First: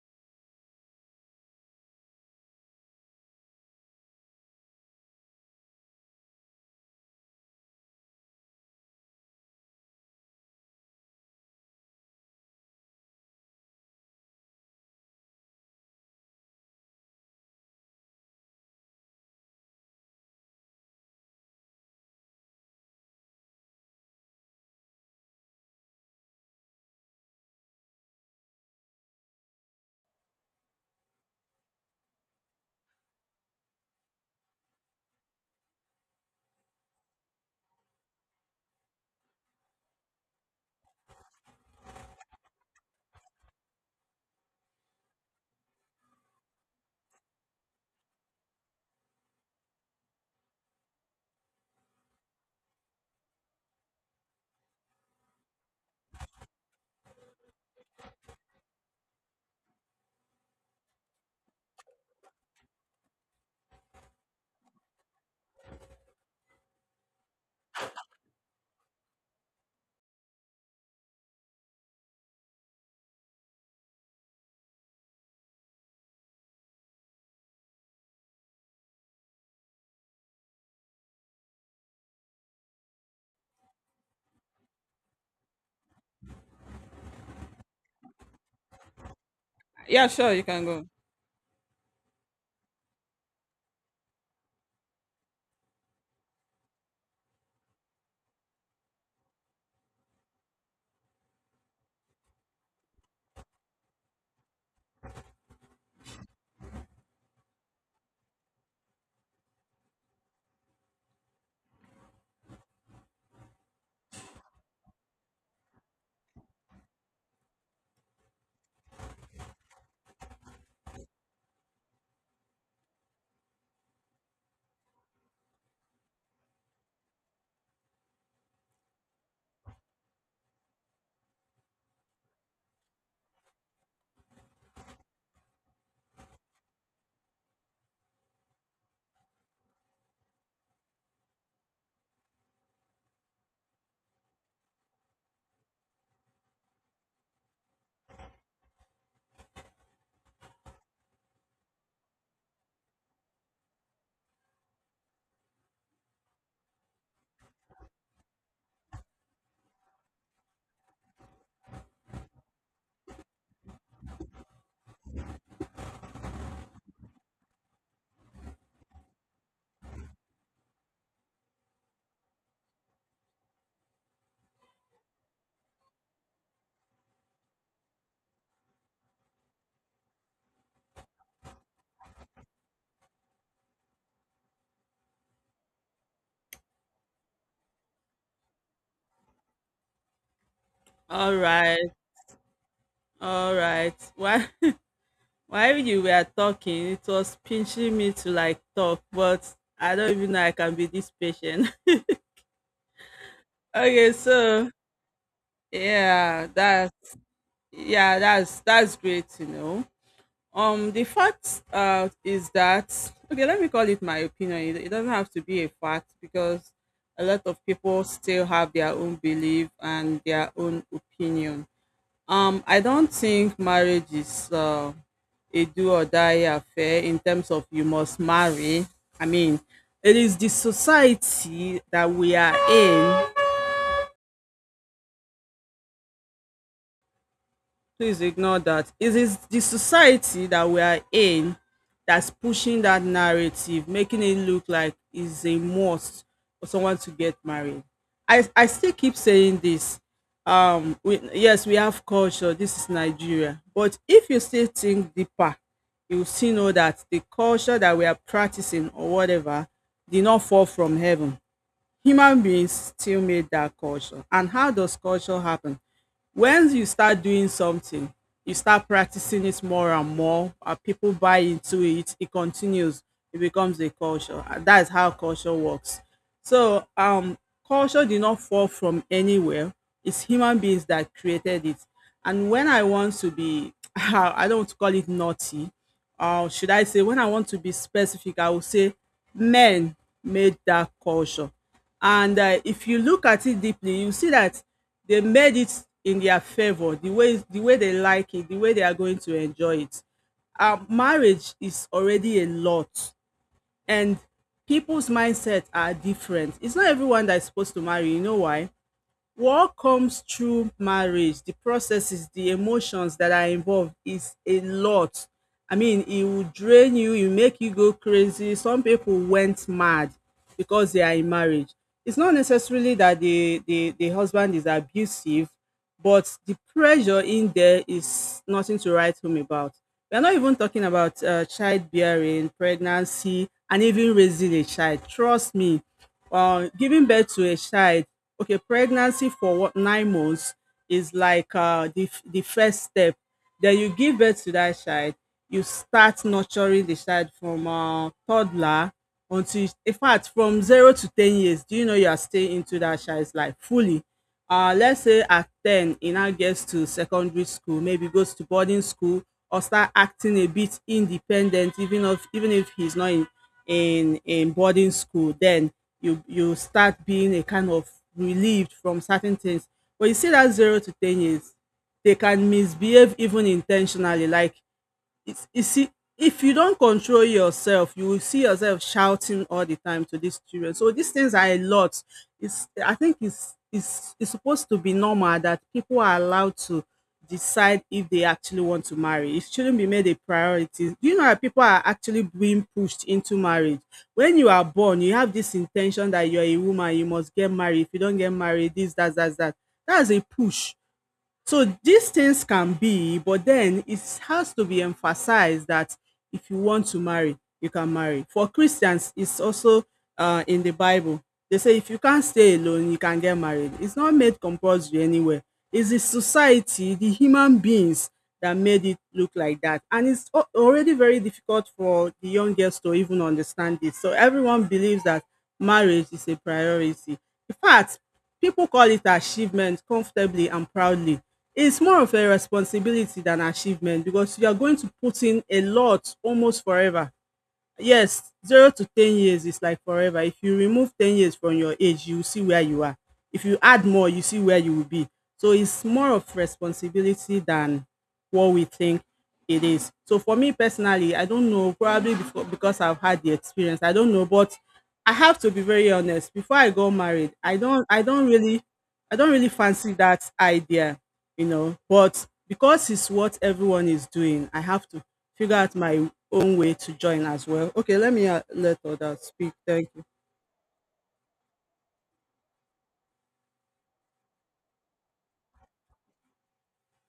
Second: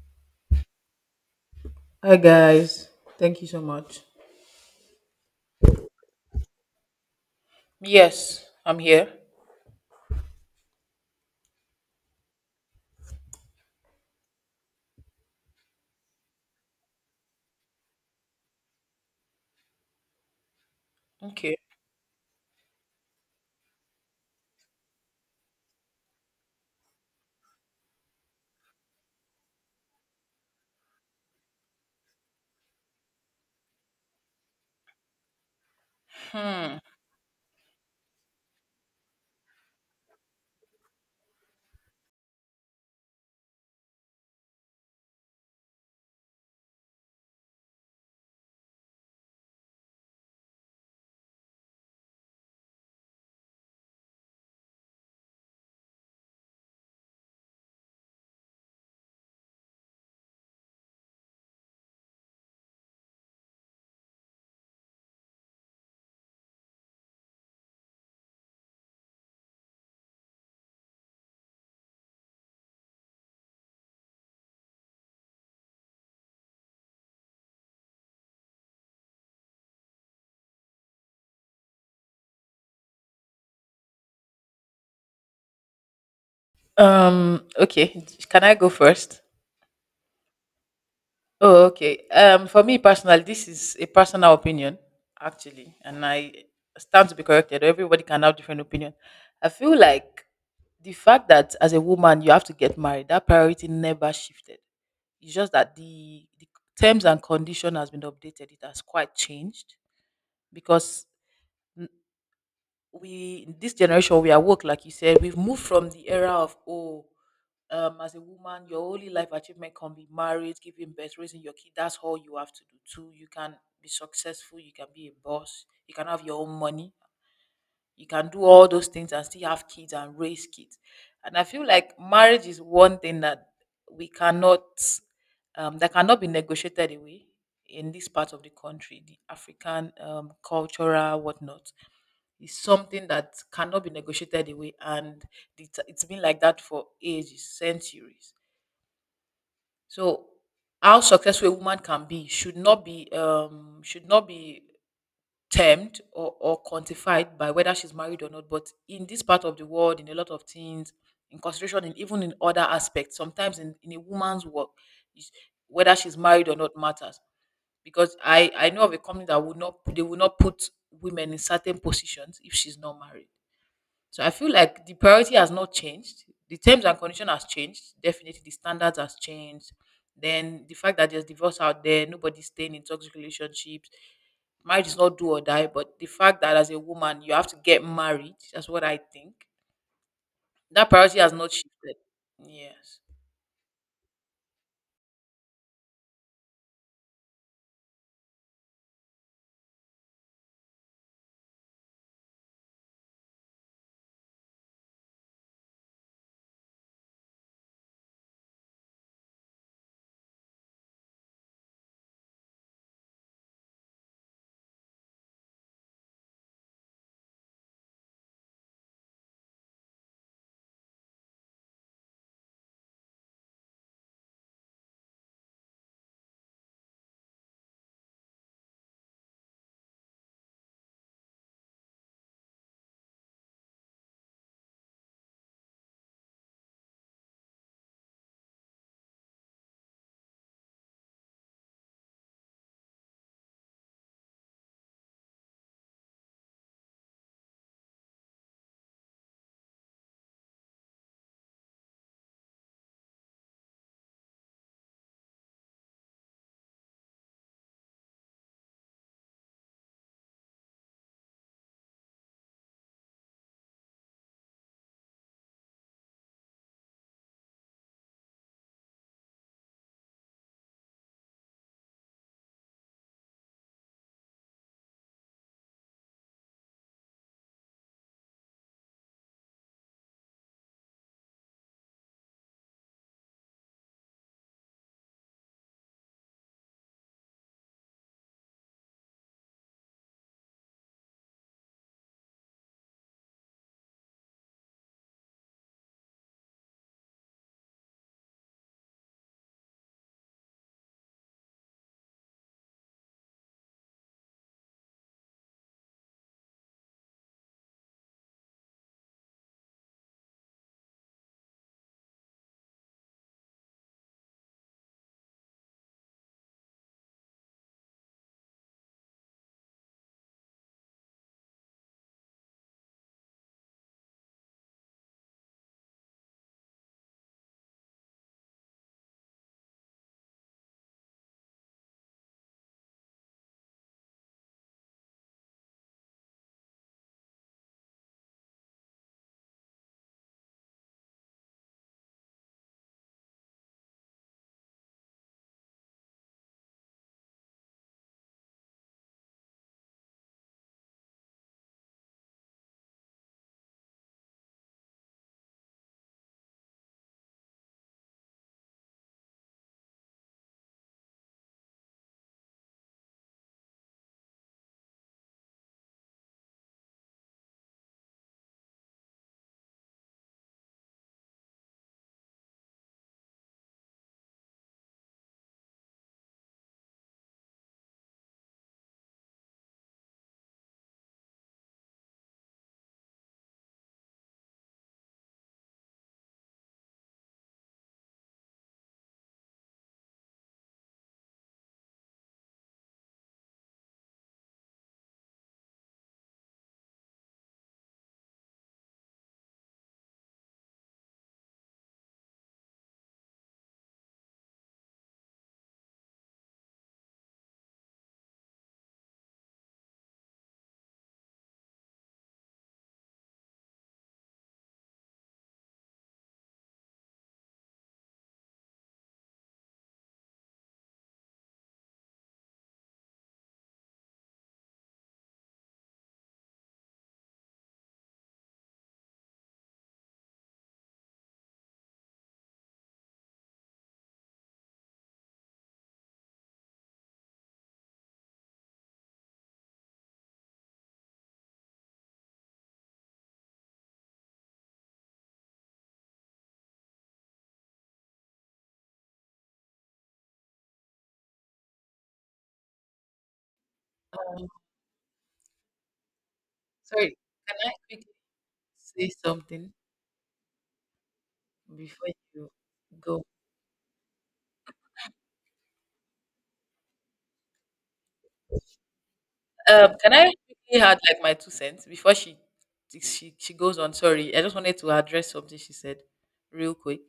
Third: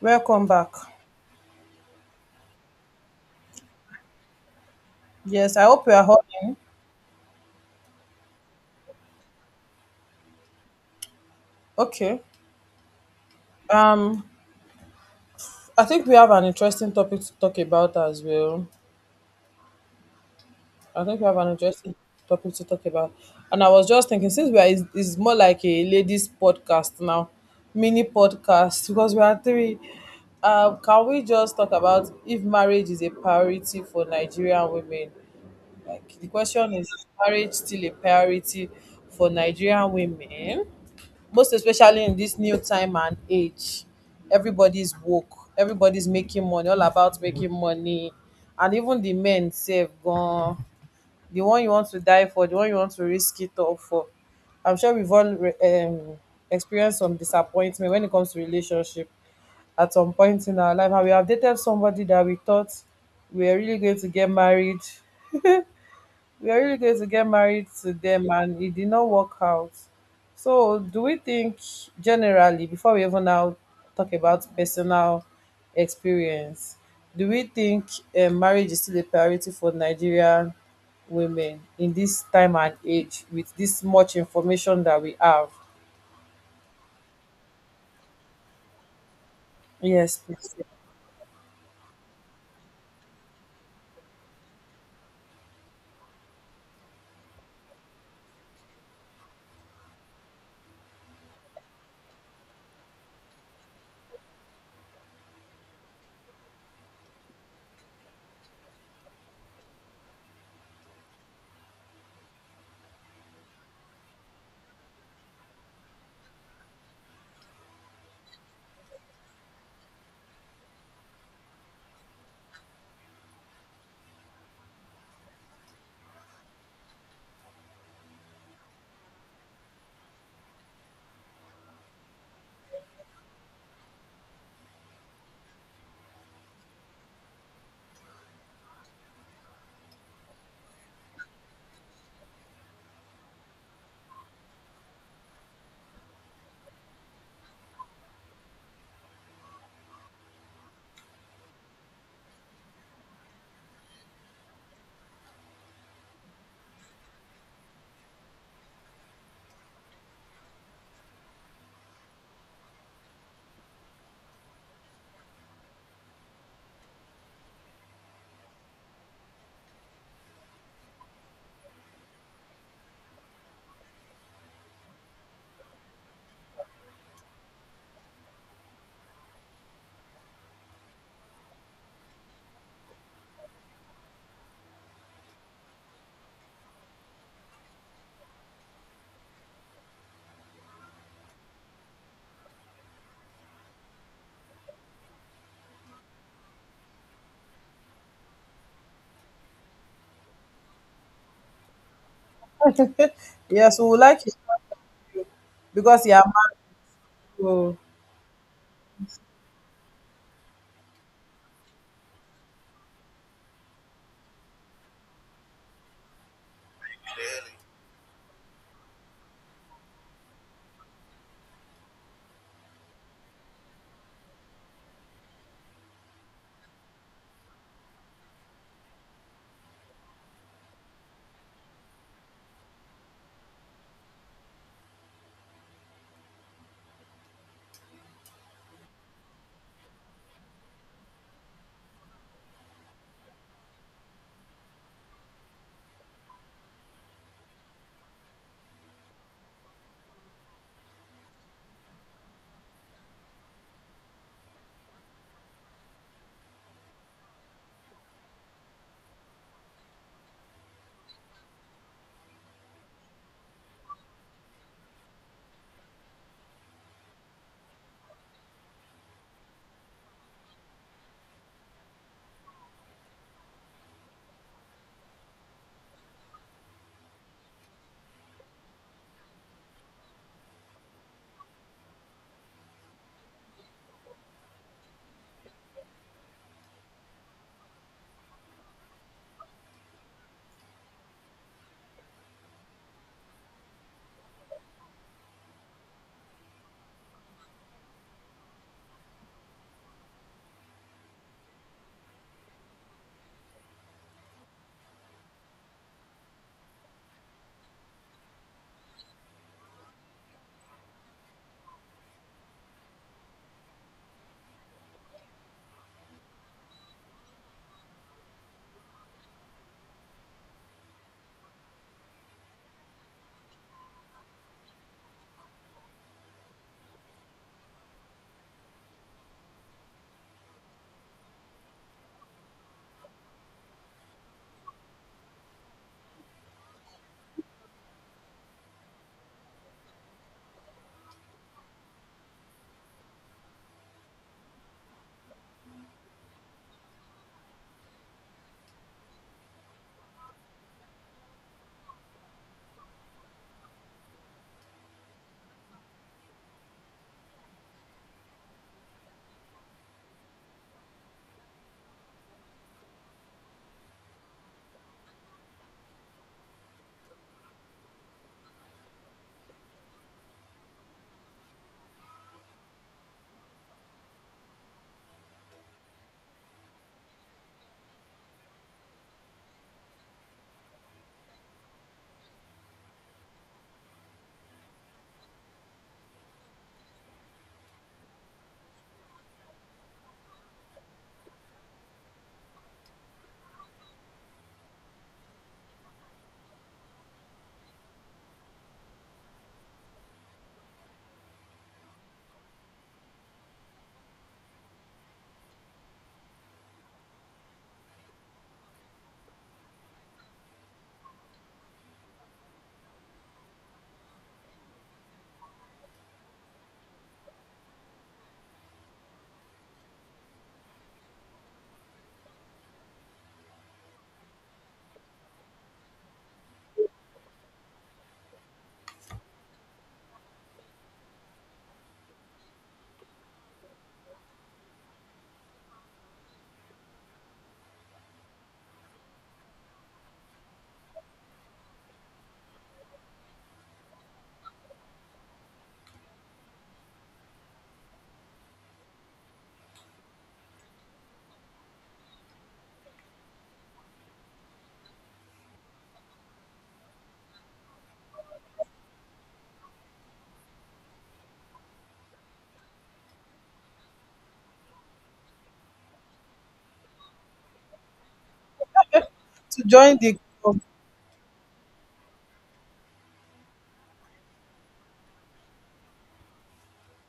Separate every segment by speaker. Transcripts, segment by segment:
Speaker 1: Welcome back.
Speaker 2: Hi guys, thank you so much.
Speaker 1: Yes, I hope you are holding.
Speaker 2: Yes, I'm here.
Speaker 1: Okay. Um, I think we have an interesting topic to talk about as well. I think we have an
Speaker 2: Okay.
Speaker 1: interesting topic to talk about. And I was just thinking, since we are, it's more like a ladies' podcast now, mini podcast, because we are three. Can we just talk about if marriage is a priority for Nigerian women? Like the question
Speaker 2: Hmm.
Speaker 1: is marriage still a priority for Nigerian women, most especially in this new time and age? Everybody's woke, everybody's making money, all about making money. And even the men sef gone. The one you want to die for, the one you want to risk it all for. I'm sure we've all re- um, Experienced some disappointment when it comes to relationship at some point in our life, and we have dated somebody that we thought we were really going to get married we are really going to get married to them, and it did not work out. So do we think, generally, before we even now talk about personal experience, do we think marriage is still a priority for Nigerian women in this time and age with this much information that we have?
Speaker 2: Okay, can I go first?
Speaker 3: Yeah,
Speaker 1: Yes,
Speaker 3: sure, you
Speaker 1: please.
Speaker 3: can go.
Speaker 2: Oh, okay. For me personally, this is a personal opinion, actually, and I stand to be corrected. Everybody can have different opinion. I feel like the fact that as a woman you have to get married, that priority never shifted. It's just that the terms and condition has been updated. It has quite changed because we this generation we are woke like you said, we've moved from the era of oh, as a woman your only life achievement can be marriage, giving birth, raising your kid, that's all you have to do. Too, you can be successful, you can be a boss, you can have your own money, you can do all those things and still have kids and raise kids. And I feel like marriage is one thing that we cannot, that cannot be negotiated away in this part of the country. The African cultural whatnot is something that cannot be negotiated away, and it's been like that for ages, centuries. So how successful a woman can be should not be should not be termed or quantified by whether she's married or not. But in this part of the world, in a lot of things, in consideration, and even in other aspects, sometimes in, a woman's work, is- whether she's married or not matters. Because I know of a company that would not, they will not put women in certain positions if she's not married. So I feel like the priority has not changed. The terms and condition has changed. Definitely, the standards has changed. Then the fact that there's divorce out there, nobody's staying in toxic relationships. Marriage is not do or die, but the fact that as a woman you have to get married, that's what I think. That priority has
Speaker 3: All
Speaker 2: not
Speaker 3: right,
Speaker 2: shifted. Yes.
Speaker 3: all right. Why, while you were talking, it was pinching me to like talk, but I don't even know I can be this patient.
Speaker 1: Yes, we would
Speaker 3: okay,
Speaker 1: like you,
Speaker 3: so
Speaker 1: because you are
Speaker 3: yeah, that's
Speaker 1: married oh,
Speaker 3: yeah, that's that's great you know. The fact is that okay, let me call it my opinion. It doesn't have to be a fact because a lot of people still have their own belief and their own opinion. I don't think marriage is a do or die affair in terms of you must marry. I mean, it is the society that we are in, please ignore that, it is the society that we are in that's pushing that narrative, making it look like it's a must for someone to get married. I still keep saying this. Yes, we have culture, this is Nigeria, but if you still think deeper, you still know that the culture that we are practicing or whatever did not fall from heaven. Human beings still made that culture. And how does culture happen? Once you start doing something, you start practicing it more and more, people buy into it, it continues, it becomes a culture. And that is how culture works. So, culture did not fall from anywhere. It's human beings that created it. And when I want to be, I don't want to call it naughty, or should I say, when I want to be specific, I will say men made that culture. And if you look at it deeply, you see that they made it in their favor, the way they like it, the way they are going to enjoy it. Marriage is already a lot, and people's mindset are different. It's not everyone that's supposed to marry. You know why? What comes through marriage, the processes, the emotions that are involved is a lot. I mean, it will drain you, it will make you go crazy. Some people went mad because they are in marriage. It's not necessarily that the husband is abusive, but the pressure in there is nothing to write home about. We're not even talking about childbearing, pregnancy, and even raising a child. Trust me, giving birth to a child, okay, pregnancy for what, 9 months, is like the first step. Then you give birth to that child, you start nurturing the child from toddler until, in fact, from zero to 10 years. Do you know you are staying into that child's life fully? Let's say at 10, he now gets to secondary school, maybe goes to boarding school or start acting a bit independent, even if he's not in in boarding school, then you start being a kind of relieved from certain things. But you see that 0 to 10 years, they can misbehave even intentionally. Like, it's, you see, if you don't control yourself, you will see yourself shouting all the time to these children. So these things are a lot. It's, I think it's supposed to be normal that people are allowed to decide if they actually want to marry. It shouldn't be made a priority. Do you know that people are actually being pushed into marriage? When you are born, you have this intention that you're a woman, you must get married. If you don't get married, this, that, that, that. That's a push. So these things can be, but then it has to be emphasized that if you want to marry, you can marry. For Christians, it's also in the Bible. They say if you can't stay alone, you can get married. It's not made compulsory anywhere. It's the society, the human beings that made it look like that. And it's al- already very difficult for the young girls to even understand this. So everyone believes that marriage is a priority. In fact, people call it achievement comfortably and proudly. It's more of a responsibility than achievement because you are going to put in a lot almost forever. Yes, 0 to 10 years is like forever. If you remove 10 years from your age, you will see where you are. If you add more, you see where you will be. So it's more of responsibility than what we think it is. So for me personally, I don't know, probably before, because I've had the experience, I don't know, but I have to be very honest. Before I got
Speaker 2: Sorry,
Speaker 3: married,
Speaker 2: can
Speaker 3: I
Speaker 2: I
Speaker 3: don't I
Speaker 2: quickly
Speaker 3: don't really,
Speaker 2: say
Speaker 3: I don't really
Speaker 2: something
Speaker 3: fancy that idea, you know,
Speaker 2: before
Speaker 3: but
Speaker 2: you
Speaker 3: because it's
Speaker 2: go?
Speaker 3: what everyone is doing, I have to figure out my own way to join as well. Okay, let me let others speak.
Speaker 1: to
Speaker 3: Thank
Speaker 1: join
Speaker 3: you.
Speaker 2: Can
Speaker 1: the
Speaker 2: I
Speaker 1: group.
Speaker 2: quickly add like my two cents before she goes on? Sorry, I just wanted to address something she said real quick.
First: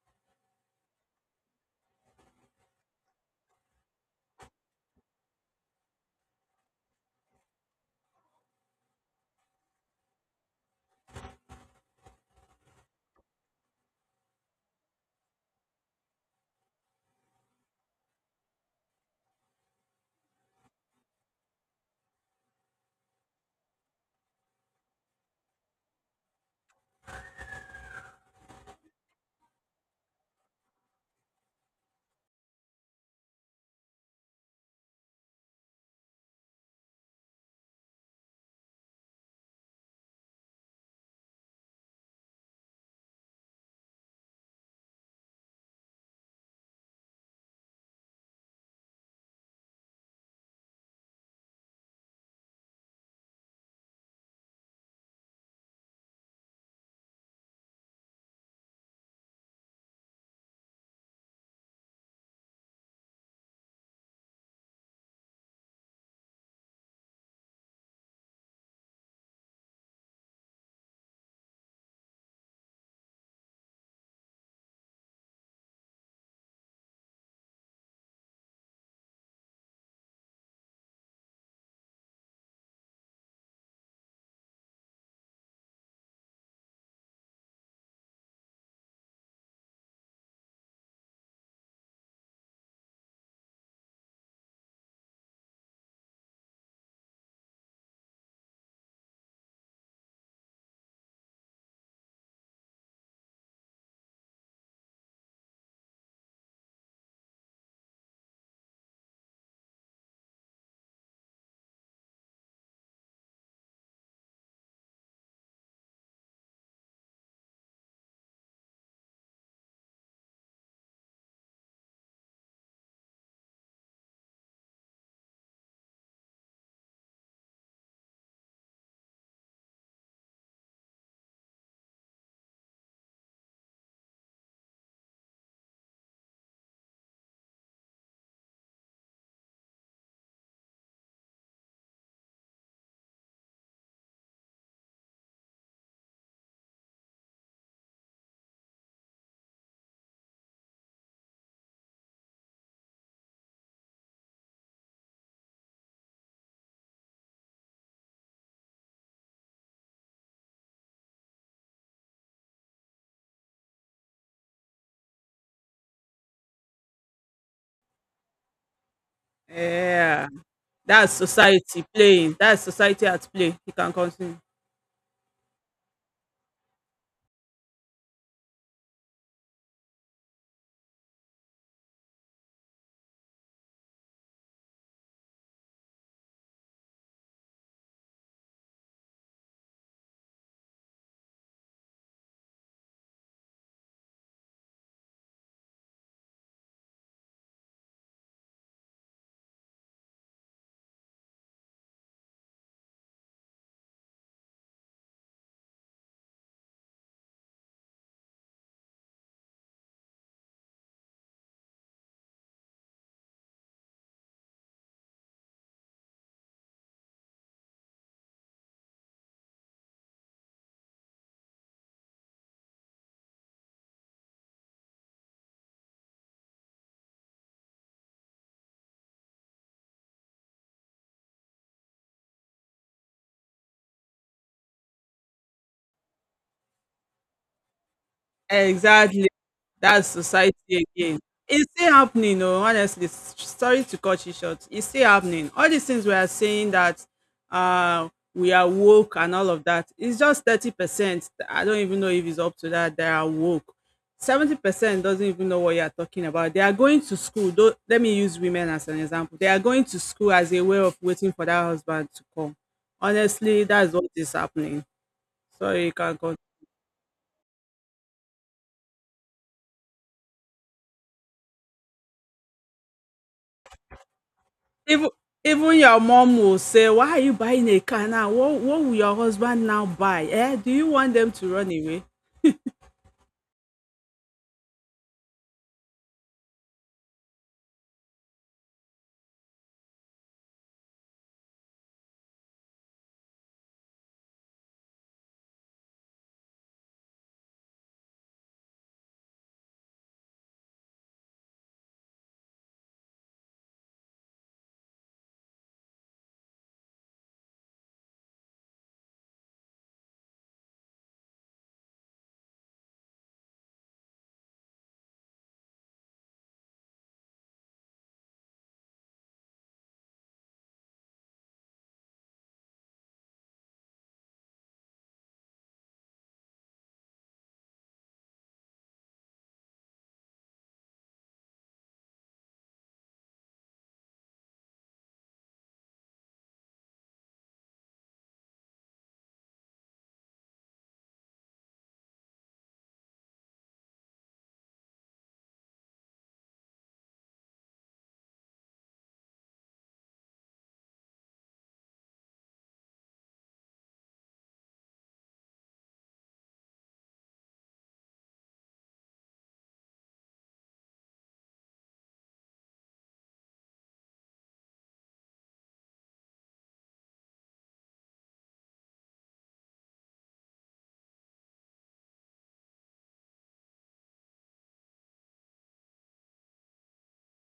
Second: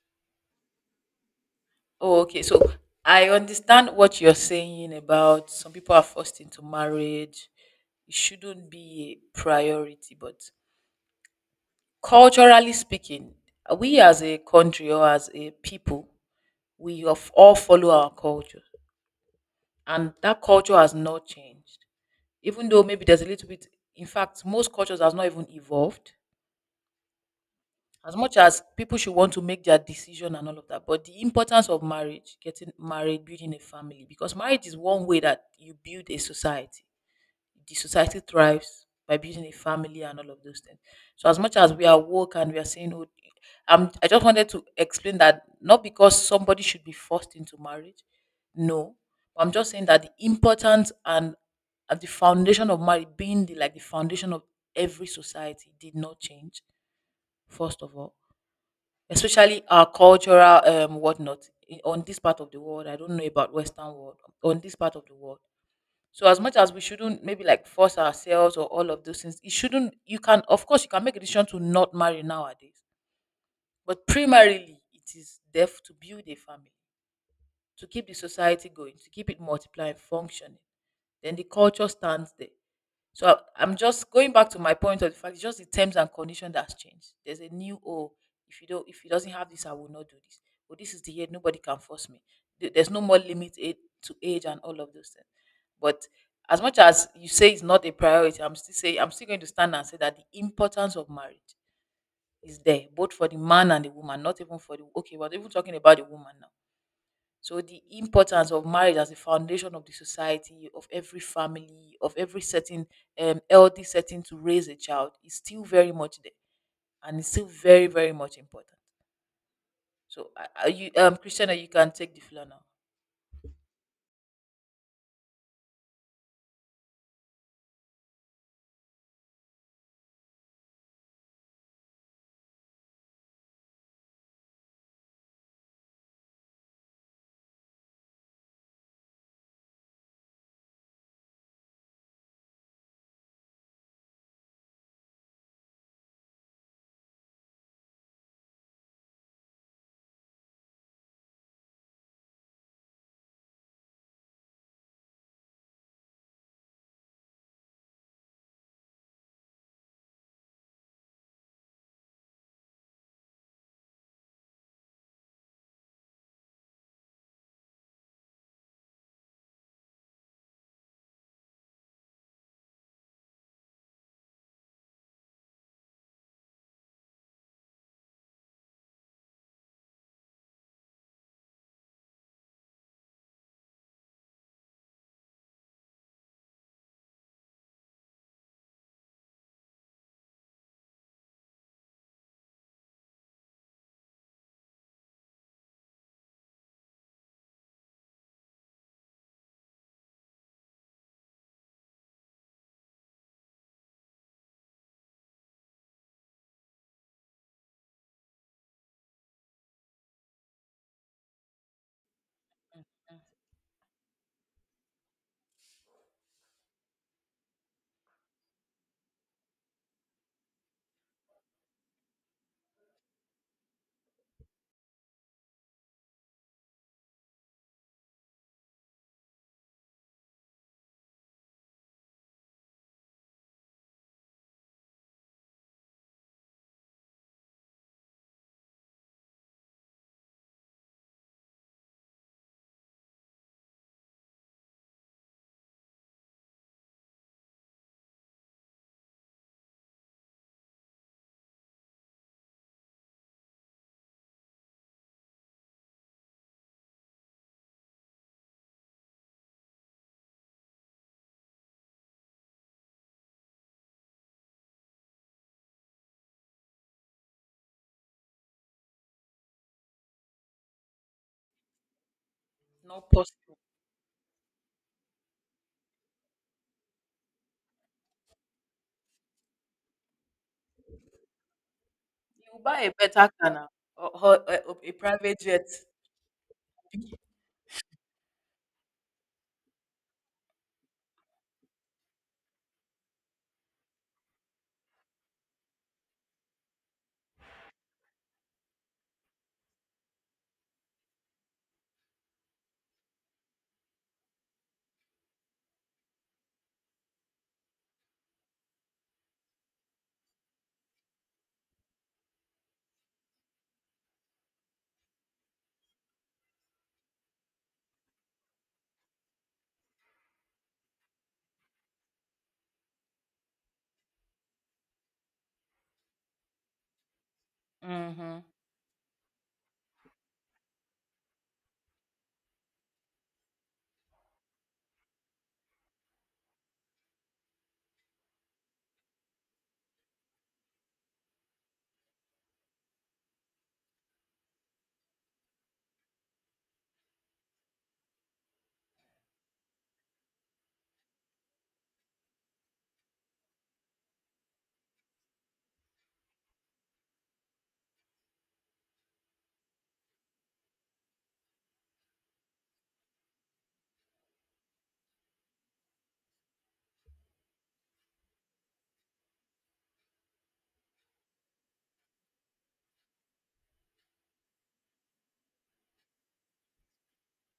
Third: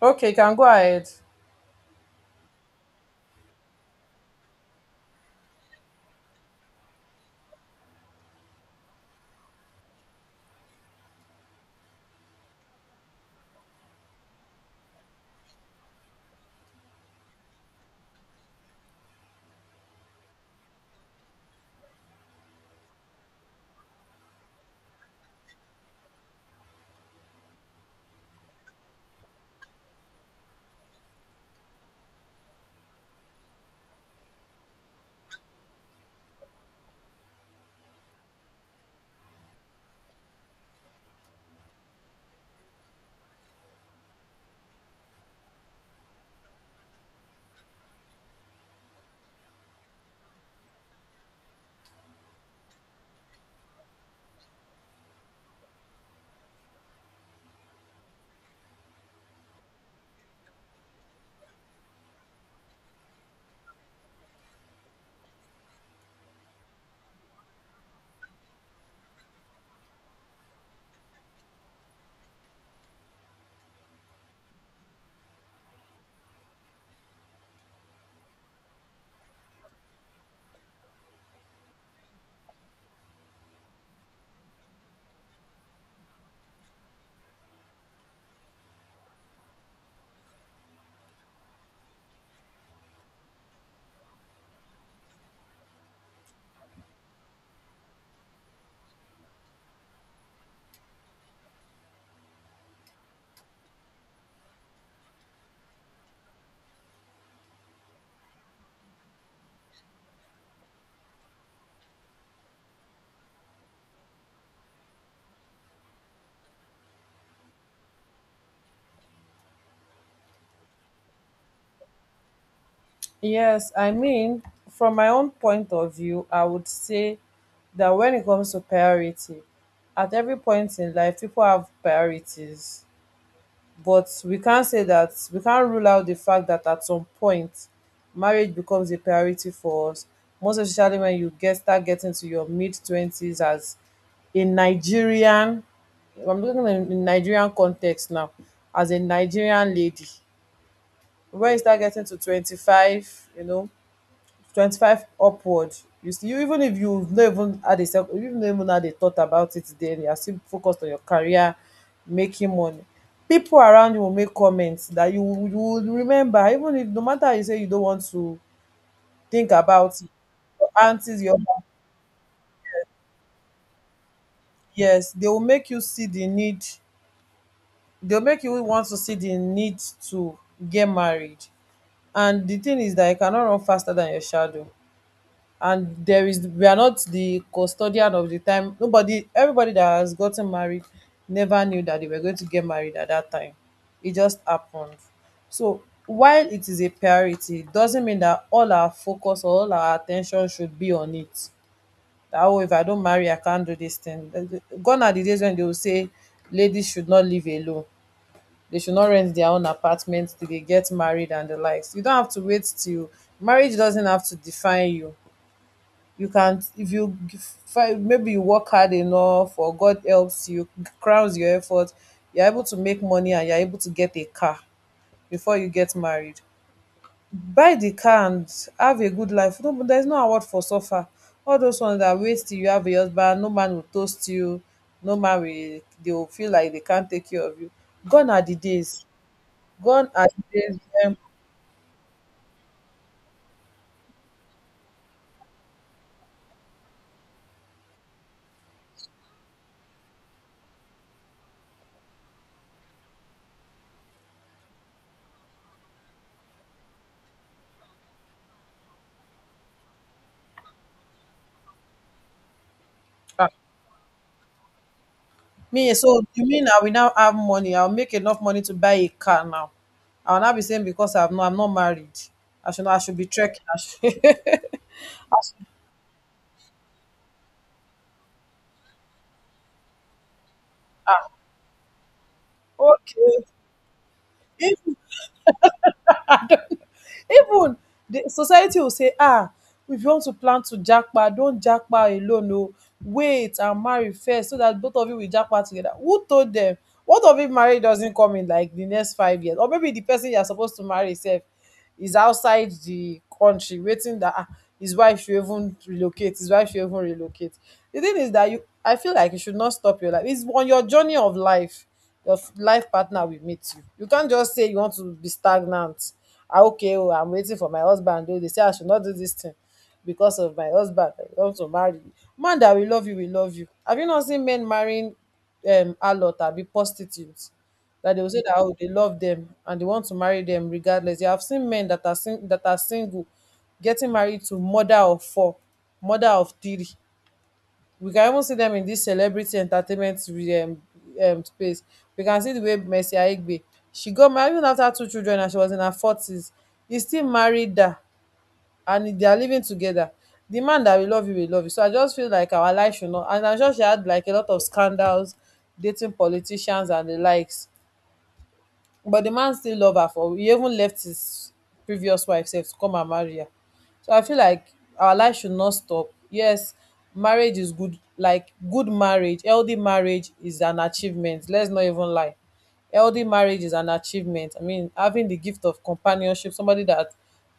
Speaker 1: Okay, you can go ahead.
Speaker 2: Oh, okay. So I understand what you're saying about some people are forced into marriage. It shouldn't be a priority, but culturally speaking, we as a country or as a people, we of all follow our culture, and that culture has not changed. Even though maybe there's a little bit, in fact, most cultures has not even evolved as much as people should want to make their decision and all of that, but the importance of marriage, getting married, building a family, because marriage is one way that you build a society. The society thrives by building a family and all of those things. So as much as we are woke and we are saying, oh, I just wanted to explain that not because somebody should be forced into marriage. No, I'm just saying that the importance and the foundation of marriage being the, like the foundation of every society did not change, first of all, especially our cultural whatnot, on this part of the world. I don't know about Western world, on this part of the world. So as much as we shouldn't maybe like force ourselves or all of those things, it shouldn't. You can, of course you can make a decision to not marry nowadays, but primarily it is there to build a family, to keep the society going, to keep it multiplying, functioning. Then the culture stands there. So I'm just going back to my point of the fact it's just the terms and condition that's changed. There's a new, oh, if you don't, if it doesn't have this, I will not do this. But this is the year, nobody can force me. There's no more limit to age and all of those things. But as much as you say it's not a priority, I'm still saying, I'm still going to stand and say that the importance of marriage is there, both for the man and the woman, not even for the okay, we're not even talking about the woman now. So the importance of marriage as the foundation of the society, of every family, of every certain healthy setting to raise a child is still very much there, and it's still very very much important. So are you, Christiana, you can take the floor now.
Speaker 1: Yes, I mean, from my own point of view, I would say that when it comes to priority, at every point in life, people have priorities. But we can't say that, we can't rule out the fact that at some point, marriage becomes a priority for us. Most especially when you get start getting to your mid 20s as a Nigerian. I'm looking in Nigerian context now, as a Nigerian lady, when you start getting to 25, you know, 25 upward, you still you, even if you have not even had a you not even had a thought about it, then you are still focused on your career, making money. People around you will make comments that you will remember, even if no matter how you say you don't want to think about it,
Speaker 3: Yeah,
Speaker 1: your
Speaker 3: that's
Speaker 1: aunties, your,
Speaker 3: society playing. That's society at play. You can continue.
Speaker 1: yes, they will make you see the need. They'll make you want to see the need to get married. And the thing is that you cannot run faster than your shadow. And there is, we are not the custodian of the time. Nobody, everybody that has gotten married never knew that they were going to get married at that time. It just happened. So while it is a priority, it doesn't mean that all our focus or all our attention should be on it, that oh, if I don't marry, I can't do this thing. Gone are the days when they will say ladies should not live alone, they should not rent their own apartment till they get married and the likes. You don't have to wait till,
Speaker 2: Mm.
Speaker 1: marriage doesn't have to define you. You can, if you maybe you work hard enough, or God helps you, crowns your effort, you're able to make money and you're able to get a car before you get married, buy the car and have a good life. No, but there's no award for suffer, all those ones that wait till you have a husband. No man will toast you, no man will, they will feel like they can't take care of you. Gone are the days,
Speaker 3: Exactly.
Speaker 1: gone
Speaker 3: That's
Speaker 1: are the days
Speaker 3: society
Speaker 1: when,
Speaker 3: again. It's still happening, oh, honestly. S- Sorry to cut you short. It's still happening. All these things we are saying that uh we are woke and all of that. It's just 30%. I don't even know if it's up to that. They are woke. 70% doesn't even know what you are talking about. They are going to school. Though let me use women as an example. They are going to school as a way of waiting for that husband to come.
Speaker 1: ah,
Speaker 3: Honestly, that's what is happening. Sorry,
Speaker 1: me,
Speaker 3: you can't.
Speaker 1: so you mean I will now have money, I'll make enough money to buy a car now, I'll not be saying because I've no, I'm not married, I should not, I
Speaker 2: Not
Speaker 1: should be
Speaker 2: possible.
Speaker 1: trekking, I should, I
Speaker 3: Even,
Speaker 1: should,
Speaker 3: even your mom will say, "Why are you buying a car now? What will your husband now buy? Eh? Do you want them to run away?"
Speaker 2: You buy a better
Speaker 1: okay.
Speaker 2: car now or, or, or a private jet.
Speaker 1: Even the society will say, "Ah, if you want to plan to japa, don't japa alone. No, wait and marry first so that both of you will japa together." Who told them? What of if marriage doesn't come in like the next 5 years? Or maybe the person you are supposed to marry sef is outside the country, waiting that ah, his wife should even relocate, his wife should even relocate. The thing is that you, I feel like you should not stop your life. It's on your journey of life, your life partner will meet you. You can't just say you want to be stagnant. Ah, okay, oh, I'm waiting for my husband. Oh, they say I should not do this thing because of my husband. I want to marry you. Man that will love you will love you. Have you not seen men marrying um, harlot abi prostitute that they will
Speaker 2: Mm-hmm.
Speaker 1: say that oh, they love them and they want to marry them regardless. You have seen men that are single getting married to mother of 4, mother of 3. We can even see them in this celebrity entertainment space. We can see the way Mercy Aigbe, she got married even after 2 children and she was in her 40s. He still married her and they are living together. The man that will love you will love you. So I just feel like our life should not. And I'm sure she had like a lot of scandals dating politicians and the likes. But the man still love her, for he even left his previous wife sef to come and marry her. So I feel like our life should not stop. Yes, marriage is good, like good marriage, healthy marriage is an achievement. Let's not even lie. Healthy marriage is an achievement. I mean, having the gift of companionship, somebody that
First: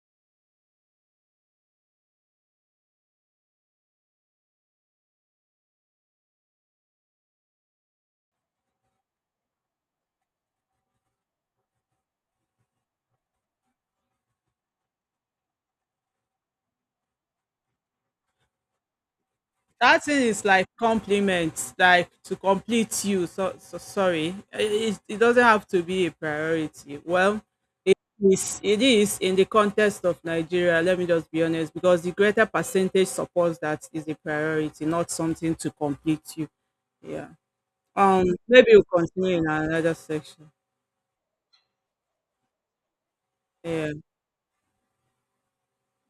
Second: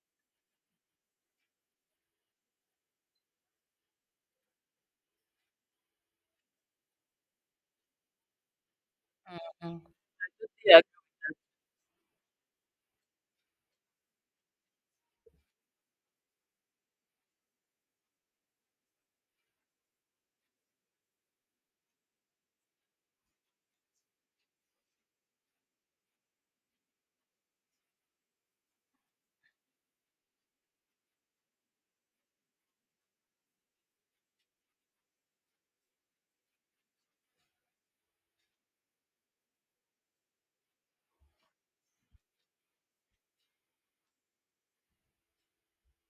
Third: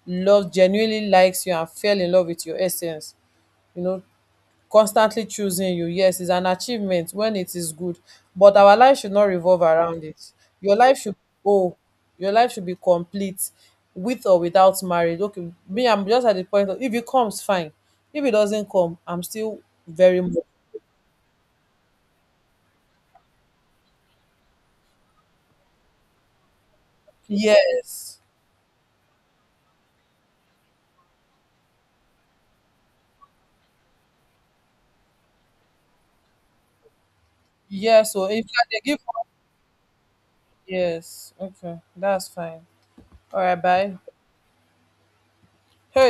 Speaker 1: loves, genuinely likes you and fell in love with your essence. You know, constantly choosing you, yes, is an achievement when it is good. But our life should not revolve around
Speaker 2: Mm-hmm.
Speaker 1: it. Your life should, oh, your life should be complete with or without marriage. Okay, me, I'm just at the point of, if it comes fine, if it doesn't come, I'm still
Speaker 3: That
Speaker 1: very
Speaker 3: thing
Speaker 1: much,
Speaker 3: is like compliments, like to complete you. So, so sorry, eh, it doesn't have to be a priority. Well,
Speaker 1: yes.
Speaker 3: it is in the context of Nigeria. Let me just be honest, because the greater percentage supports that is a priority, not something to complete you. Yeah.
Speaker 1: Yes, so if
Speaker 3: Maybe
Speaker 1: they
Speaker 3: we'll
Speaker 1: give,
Speaker 3: continue in another section.
Speaker 1: yes, okay, that's fine. All right,
Speaker 3: Yeah.
Speaker 1: bye. Hey.